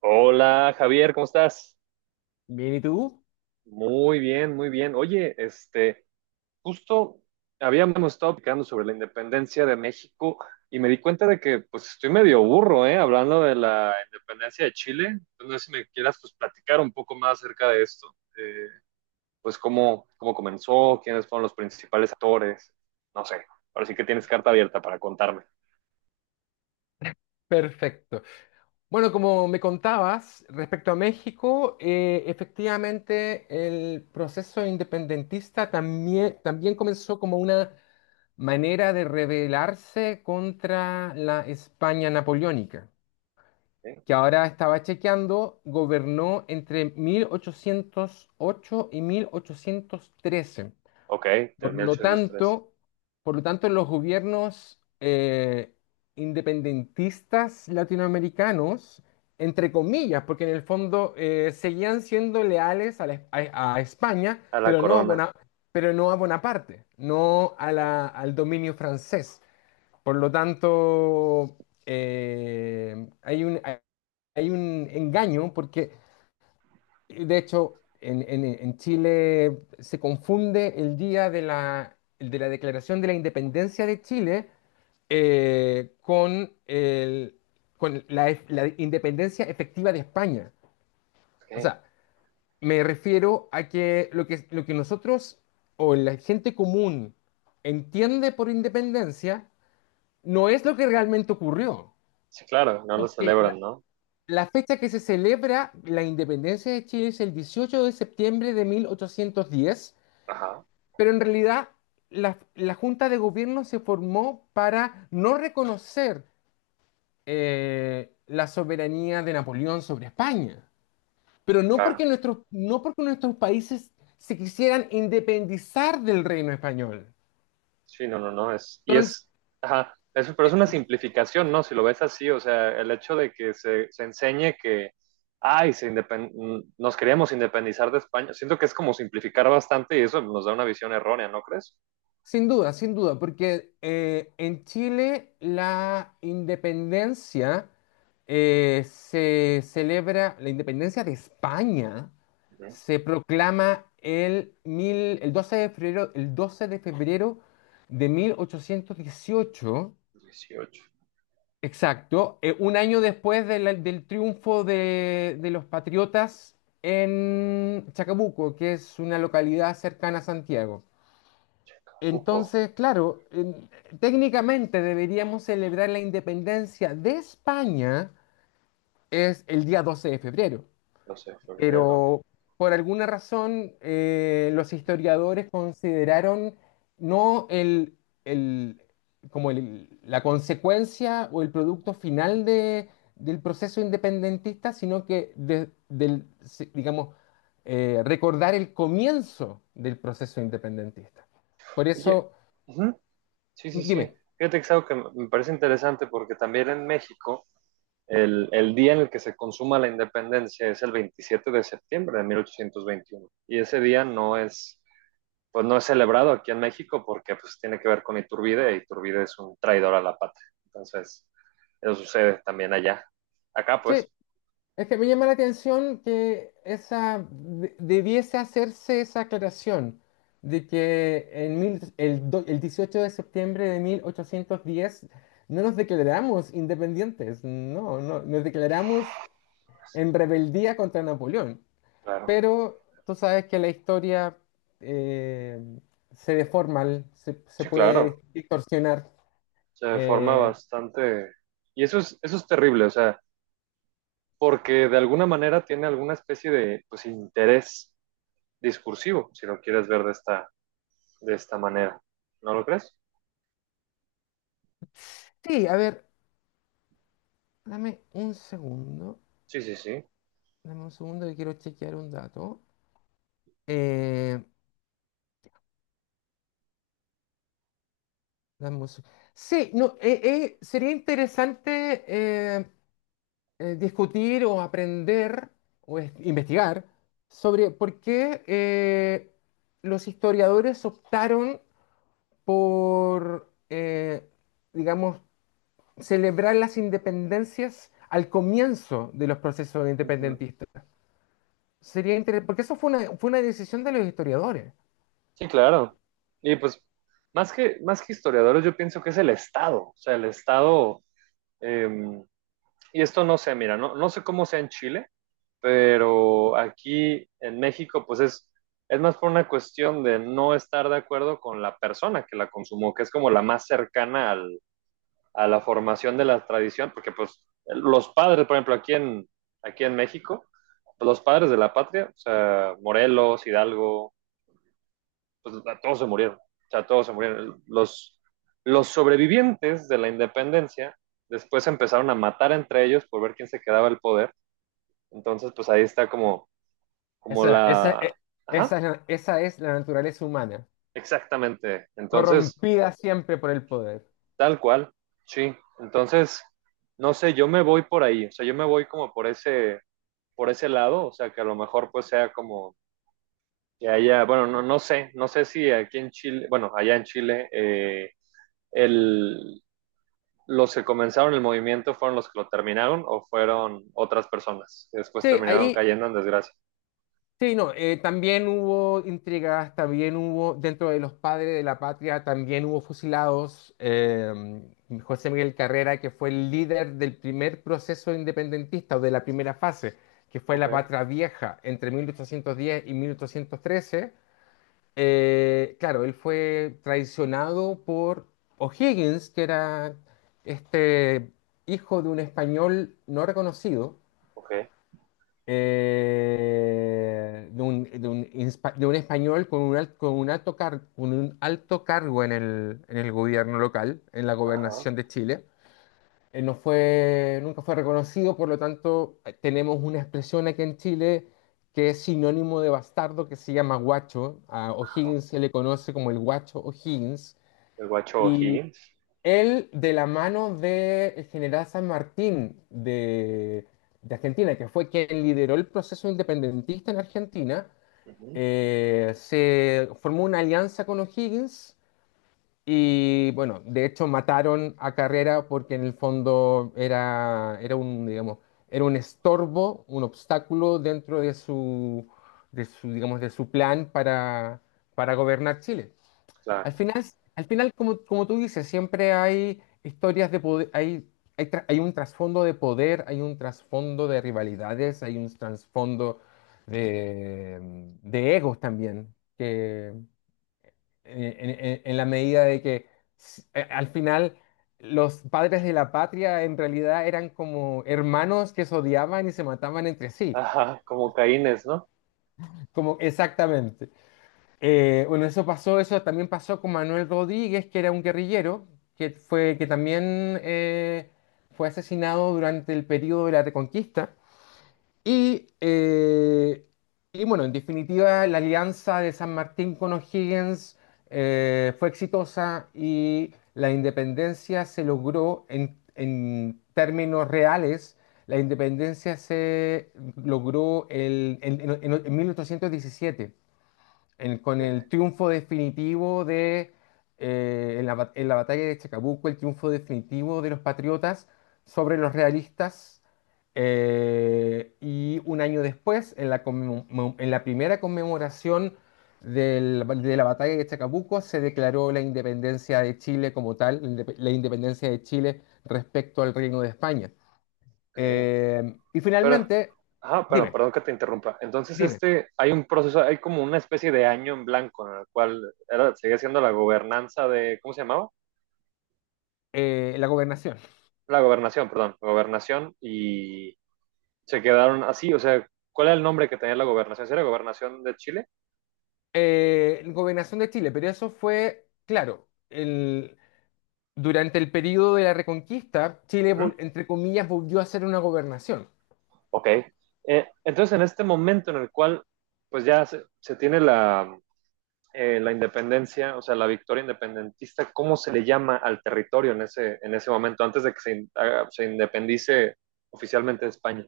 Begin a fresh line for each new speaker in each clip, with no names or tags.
Hola Javier, ¿cómo estás?
Bien, ¿y tú?
Muy bien, muy bien. Oye, justo habíamos estado platicando sobre la independencia de México y me di cuenta de que pues estoy medio burro, ¿eh? Hablando de la independencia de Chile. Entonces, no sé si me quieras pues platicar un poco más acerca de esto. Eh, pues cómo comenzó, quiénes fueron los principales actores, no sé. Ahora sí que tienes carta abierta para contarme.
Perfecto. Bueno, como me contabas respecto a México, efectivamente el proceso independentista también comenzó como una manera de rebelarse contra la España napoleónica,
¿Eh?
que ahora estaba chequeando, gobernó entre 1808 y 1813.
Ok, de
Por
mil
lo
ochocientos trece.
tanto, por lo tanto, los gobiernos independentistas latinoamericanos, entre comillas, porque en el fondo seguían siendo leales a, a España,
A la
pero no a,
corona.
Pero no a Bonaparte, no a al dominio francés. Por lo tanto, eh, hay un, hay un engaño porque de hecho, en Chile se confunde el día de la, el de la declaración de la independencia de Chile con, con la, la independencia efectiva de España. O sea,
Ok.
me refiero a que lo que nosotros o la gente común entiende por independencia no es lo que realmente ocurrió.
Sí, claro, no lo
Porque
celebran, ¿no?
la fecha que se celebra la independencia de Chile es el 18 de septiembre de 1810,
Ajá.
pero en realidad la Junta de Gobierno se formó para no reconocer la soberanía de Napoleón sobre España, pero
Claro.
no porque nuestros países se quisieran independizar del reino español.
Sí, no, no, no, y
Entonces,
es, ajá, eso, pero es una simplificación, ¿no? Si lo ves así, o sea, el hecho de se enseñe que, ay, nos queríamos independizar de España, siento que es como simplificar bastante y eso nos da una visión errónea, ¿no crees?
sin duda, sin duda, porque en Chile la independencia se celebra, la independencia de España
Ujú.
se proclama el 12 de febrero, el 12 de febrero de 1818,
18.
exacto, un año después de del triunfo de los patriotas en Chacabuco, que es una localidad cercana a Santiago.
Cuco.
Entonces, claro, técnicamente deberíamos celebrar la independencia de España es el día 12 de febrero,
12 de febrero.
pero por alguna razón los historiadores consideraron no el, el- como la consecuencia o el producto final de- del proceso independentista, sino que digamos, recordar el comienzo del proceso independentista. Por
Oye,
eso,
ujú. Sí, sí, sí.
dime.
Fíjate que es algo que me parece interesante porque también en México el día en el que se consuma la independencia es el 27 de septiembre de 1821 y ese día no es, pues no es celebrado aquí en México porque pues tiene que ver con Iturbide, y Iturbide es un traidor a la patria. Entonces, eso sucede también allá. Acá,
Sí,
pues,
es que me llama la atención que debiese hacerse esa aclaración de que en el 18 de septiembre de 1810 no nos declaramos independientes, no, no, nos declaramos en rebeldía contra Napoleón.
claro.
Pero tú sabes que la historia eh, se deforma, se
Sí, claro.
puede distorsionar.
Se de forma
eh.
bastante. Y eso es terrible, o sea, porque de alguna manera tiene alguna especie de pues, interés discursivo, si lo quieres ver de de esta manera. ¿No lo crees?
Sí, a ver, dame un segundo.
Sí, sí, sí.
Dame un segundo que quiero chequear un dato. Eh, dame un se- Sí, no, sería interesante discutir o aprender o investigar sobre por qué los historiadores optaron por, digamos, celebrar las independencias al comienzo de los procesos
Ujú.
independentistas. Sería interesante, porque eso fue una decisión de los historiadores.
Sí, claro. Y pues, más que historiadores, yo pienso que es el Estado, o sea, el Estado. Eh, y esto no sé, mira, no sé cómo sea en Chile, pero aquí en México, pues es más por una cuestión de no estar de acuerdo con la persona que la consumó, que es como la más cercana a la formación de la tradición, porque pues los padres, por ejemplo, aquí en México, pues, los padres de la patria, o sea, Morelos, Hidalgo, pues todos se murieron. O sea, todos se murieron. Los sobrevivientes de la independencia después empezaron a matar entre ellos por ver quién se quedaba el poder. Entonces, pues ahí está como, como
Esa, esa, e-
la... Ajá,
esa es la naturaleza humana,
exactamente. Entonces,
corrompida siempre por el poder.
tal cual, sí. Entonces, no sé, yo me voy por ahí. O sea, yo me voy como por por ese lado. O sea, que a lo mejor pues sea como que haya, bueno, no sé, no sé si aquí en Chile, bueno, allá en Chile, el, ¿los que comenzaron el movimiento fueron los que lo terminaron o fueron otras personas que después
Sí,
terminaron
ahí,
cayendo en desgracia?
sí, no, también hubo intrigas, también hubo, dentro de los padres de la patria, también hubo fusilados. José Miguel Carrera, que fue el líder del primer proceso independentista o de la primera fase, que fue
Ok,
la Patria Vieja entre 1810 y mil ochocientos trece. Claro, él fue traicionado por O'Higgins, que era este hijo de un español no reconocido,
ok,
de un de un español con un, con un con un alto cargo en en el gobierno local, en la
ajá,
gobernación de Chile. Nunca fue reconocido, por lo tanto, tenemos una expresión aquí en Chile que es sinónimo de bastardo que se llama guacho. A
ajá.
O'Higgins se le conoce como el guacho O'Higgins.
El guacho
Y
Higgins,
él, de la mano del general San Martín de Argentina, que fue quien lideró el proceso independentista en Argentina,
uh-huh.
se formó una alianza con O'Higgins y bueno, de hecho mataron a Carrera porque en el fondo era un, digamos, era un estorbo, un obstáculo dentro de su, digamos, de su plan para gobernar Chile. Al
Claro.
final, al final como, como tú dices, siempre hay historias de poder, hay, hay un trasfondo de poder, hay un trasfondo de rivalidades, hay un trasfondo de, de egos también, en la medida de que al final los padres de la patria en realidad eran como hermanos que se odiaban y se mataban entre sí,
Ajá, como Caínes, ¿no?
como exactamente. Bueno, eso pasó, eso también pasó con Manuel Rodríguez, que era un guerrillero, que también fue asesinado durante el periodo de la Reconquista. Y, eh, y bueno, en definitiva, la alianza de San Martín con O'Higgins fue exitosa y la independencia se logró en términos reales. La independencia se logró en 1817
Ok,
con el triunfo definitivo de, en la batalla de Chacabuco, el triunfo definitivo de los patriotas sobre los realistas. Y un año después, en la, en la primera conmemoración de la batalla de Chacabuco, se declaró la independencia de Chile como tal, la independencia de Chile respecto al Reino de España.
ok.
Y
Pero,
finalmente,
ajá, pero
dime,
perdón que te interrumpa. Entonces,
dime,
hay un proceso, hay como una especie de año en blanco en el cual era, seguía siendo la gobernanza de, ¿cómo se llamaba?
la gobernación.
La gobernación, perdón, gobernación y se quedaron así, o sea, ¿cuál era el nombre que tenía la gobernación? ¿Sí? ¿Era gobernación de Chile?
Eh, gobernación de Chile, pero eso fue, claro, el, durante el periodo de la Reconquista,
Uh
Chile,
-huh.
entre comillas, volvió a ser una gobernación.
Ok. Entonces, en este momento en el cual, pues ya se tiene la independencia, o sea, la victoria independentista, ¿cómo se le llama al territorio en en ese momento, antes de que se independice oficialmente de España?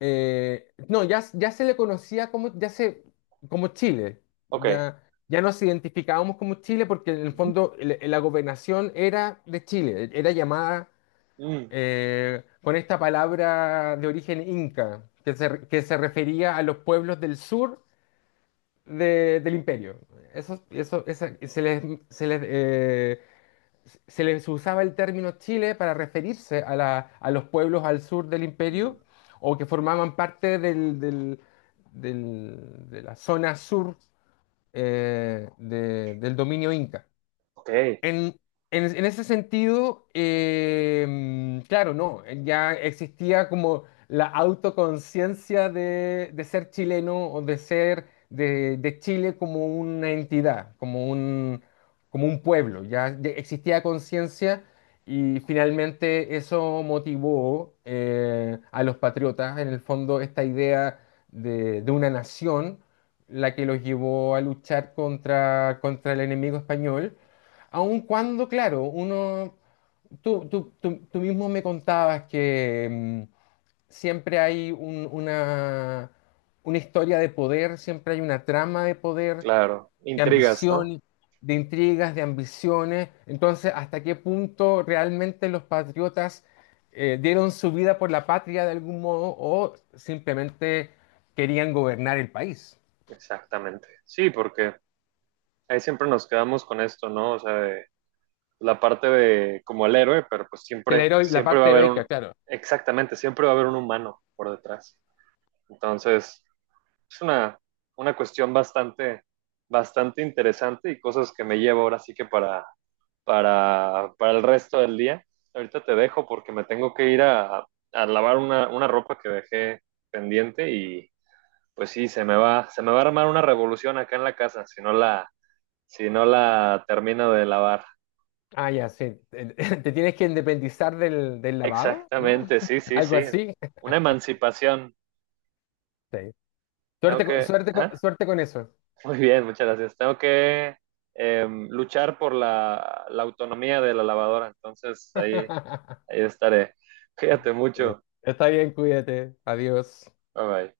No, ya se le conocía como, ya se, como Chile,
Ok.
ya, ya nos identificábamos como Chile porque en el
Uh
fondo la gobernación era de Chile, era llamada
-huh.
con esta palabra de origen inca, que se refería a los pueblos del sur del imperio. Eso, eso, esa- se les, se les, eh, se les usaba el término Chile para referirse a, a los pueblos al sur del imperio
Mm.
o que formaban parte de la zona sur del dominio inca.
Ok,
En, en ese sentido, claro, no, ya existía como la autoconciencia de ser chileno o de ser de Chile como una entidad, como un pueblo, existía conciencia y finalmente eso motivó a los patriotas, en el fondo, esta idea de una nación, la que los llevó a luchar contra, contra el enemigo español. Aun cuando, claro, uno, tú mismo me contabas que siempre hay una historia de poder, siempre hay una trama de poder,
claro.
de
Intrigas, ¿no?
ambición, de intrigas, de ambiciones. Entonces, ¿hasta qué punto realmente los patriotas dieron su vida por la patria de algún modo o simplemente querían gobernar el país?
Exactamente. Sí, porque ahí siempre nos quedamos con esto, ¿no? O sea, de, la parte de como el héroe, pero pues
La
siempre va a
parte
haber
heroica,
un,
claro.
exactamente, siempre va a haber un humano por detrás. Entonces, es una cuestión bastante, bastante interesante y cosas que me llevo ahora sí que para el resto del día. Ahorita te dejo porque me tengo que ir a lavar una ropa que dejé pendiente y pues sí, se me va a armar una revolución acá en la casa si no si no la termino de lavar.
Ah, ya, sí. Te te tienes que independizar del lavado, ¿no?
Exactamente, sí, sí,
Algo
sí.
así.
Una emancipación.
Sí.
Tengo que, ajá.
Suerte con eso.
Muy bien, muchas gracias. Tengo que luchar por la autonomía de la lavadora. Entonces ahí, ahí estaré. Cuídate
Eh,
mucho.
Está bien, cuídate. Adiós.
Bye bye.